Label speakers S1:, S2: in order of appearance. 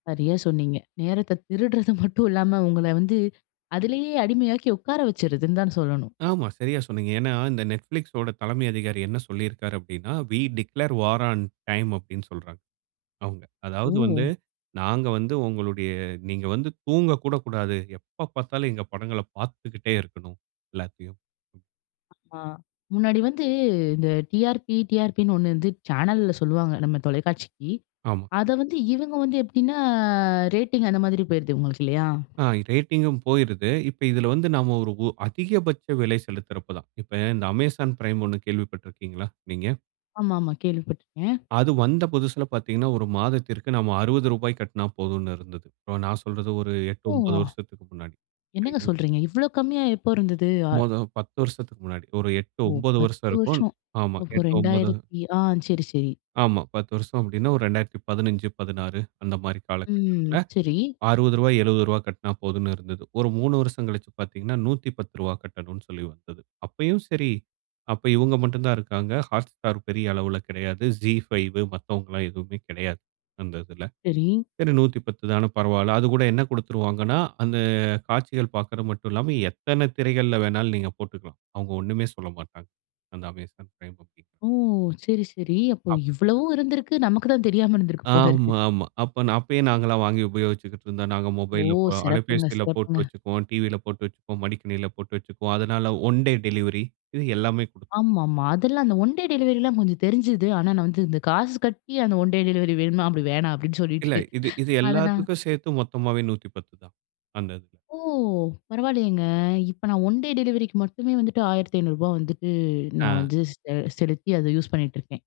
S1: சரியா சொன்னீங்க. நேரத்த திருடுறது மட்டும் இல்லாம உங்கள வந்து அதிலயே அடிமையாக்கி உட்கார வச்சுருதுன்னு தான் சொல்லணும்.
S2: ஆமா சரியா சொன்னீங்க. ஏன்னா இந்த நெட்ஃபிளிக்ஸ்ஸோட தலைமை அதிகாரி என்ன சொல்லியிருக்காரு அப்டின்னா, "வீ டிக்ளேர் வார் ஆன் டைம்" அப்டின்னு சொல்றாங்க, அவுங்க. அதாவது வந்து
S1: ம்.
S2: நாங்க வந்து உங்களுடைய நீங்க வந்து தூங்கக்கூட கூடாது. எப்ப பார்த்தாலும் எங்க படங்கள பார்த்துக்கிட்டே இருக்கனும், எல்லாத்தையும்.
S1: ஆ. முன்னாடி வந்து இந்த டிஆர்பி, டிஆர்பினு ஒண்ணு வந்து சேனல்ல சொல்லுவாங்க, நம்ம தொலைக்காட்சிக்கு.
S2: ஆமா.
S1: அத வந்து இவங்க வந்து எப்டின்னா ரேட்டிங் அந்த மாரி போயிருது இவுங்களுக்கு இல்லயா?
S2: ஆ இ ரேட்டிங்கும் போயிருது. இப்ப இதில வந்து நம்ம ஒரு ஒ அதிகபட்ச விலை செலுத்துறப்ப தான். இப்ப இந்த அமேசான் பிரைம் ஒண்ணு கேள்விப்பட்டிருக்கீங்ளா, நீங்க?
S1: ஆமா ஆமா, கேள்விப்பட்டுருக்கேன்.
S2: அது வந்த புதுசுல பார்த்தீங்கன்னா, ஒரு மாதத்திற்கு நம்ம ரூ. 60 கட்டினா போதுன்னு இருந்தது. இப்போ நான் சொல்றது ஒரு 8 9
S1: ஓவா!
S2: வருஷத்துக்கு முன்னாடி,
S1: என்னங்க
S2: சரிங்ளா?
S1: சொல்றீங்க? இவ்ளோ கம்மியா எப்போ இருந்தது? ஆ
S2: மொத 10 வருஷத்துக்கு முன்னாடி. ஒரு 8
S1: ஓ!
S2: 9 வருஷம்
S1: 10
S2: இருக்கும்.
S1: வருஷம்.
S2: ஆமா,
S1: ஓஹோ!
S2: 8 9
S1: ரெண்டாயிரத்தி ஆ சரி, சரி.
S2: ஆமா. 10 வருஷம் அப்டின்னா ஒரு 2015, 16 அந்த மாரி
S1: ம்
S2: காலகட்டத்தில
S1: சரி.
S2: ரூ. 60, ரூ. 70 கட்டினா போதும்ன்னு இருந்தது. ஒரு 3 வருஷம் கழிச்சு பார்த்தீங்கன்னா, ரூ. 110 கட்டனுன்னு சொல்லி வந்தது. அப்பயும் சரி, அப்ப இவங்க மட்டும் தான் இருக்காங்க. Hotstar பெரிய அளவில கெடையாது. Zee5, மத்தவங்களாம் எதுவுமே கெடையாது, அந்த இதில.
S1: சரி.
S2: சரி 110 தான பரவாயில்ல. அது கூட என்ன கொடுத்துருவாங்கன்னா, அந்த காட்சிகள் பார்க்கறது மட்டும் இல்லாம, எத்தனை திரைகள்ல வேணும்னாலும் நீங்க போட்டுக்கலாம். அவுங்க ஒன்னுமே சொல்லமாட்டாங்க. அந்த அமேசான் பிரைம் அப்டி.
S1: ஓ! சரி, சரி. அப்ப
S2: அப்
S1: இவ்வளவும் இருந்துருக்கு. நமக்கு தான் தெரியாம இருந்துருக்கு போலருக்கு.
S2: ஆமா, ஆமா. அப்பன் அப்பயே நாங்கலாம் வாங்கி உபயோகிச்சுக்கிட்டுருந்தோம், நாங்க
S1: ஓ!
S2: மொபைல்ல போ
S1: சிறப்புங்க
S2: அலைபேசியில போட்டு
S1: சிறப்புங்க.
S2: வச்சுக்குவோம், டிவியில போட்டு வச்சுப்போம். மடிக்கணினியில போட்டு வச்சிக்குவோம். அதனால ஒன் டே டெலிவரி இது எல்லாமே குடுத்
S1: ஆமா ஆமா. அதெல்லாம் அந்த ஒன் டே டெலிவரிலாம் கொஞ்சம் தெரிஞ்சுது. ஆனா நான் வந்து இந்த காசு கட்டி அந்த ஒன் டே டெலிவரி வேணுமா? அப்டி வேணாம், அப்டின்னு சொல்லிட்டு
S2: இல்ல. இது இது
S1: அத நான்
S2: எல்லாத்துக்கும் சேர்த்து மொத்தமாவே 110 தான் அந்த இது.
S1: ஓ! பரவாயில்லையேங்க. இப்ப நான் ஒன் டே டெலிவரிக்கு மட்டுமே வந்துட்டு ரூ. 1500 ரூபாய் வந்துட்டு
S2: ஆ.
S1: நான் வந்து செ செலுத்தி அதை யூஸ் பண்ணிட்டுருக்கேன்.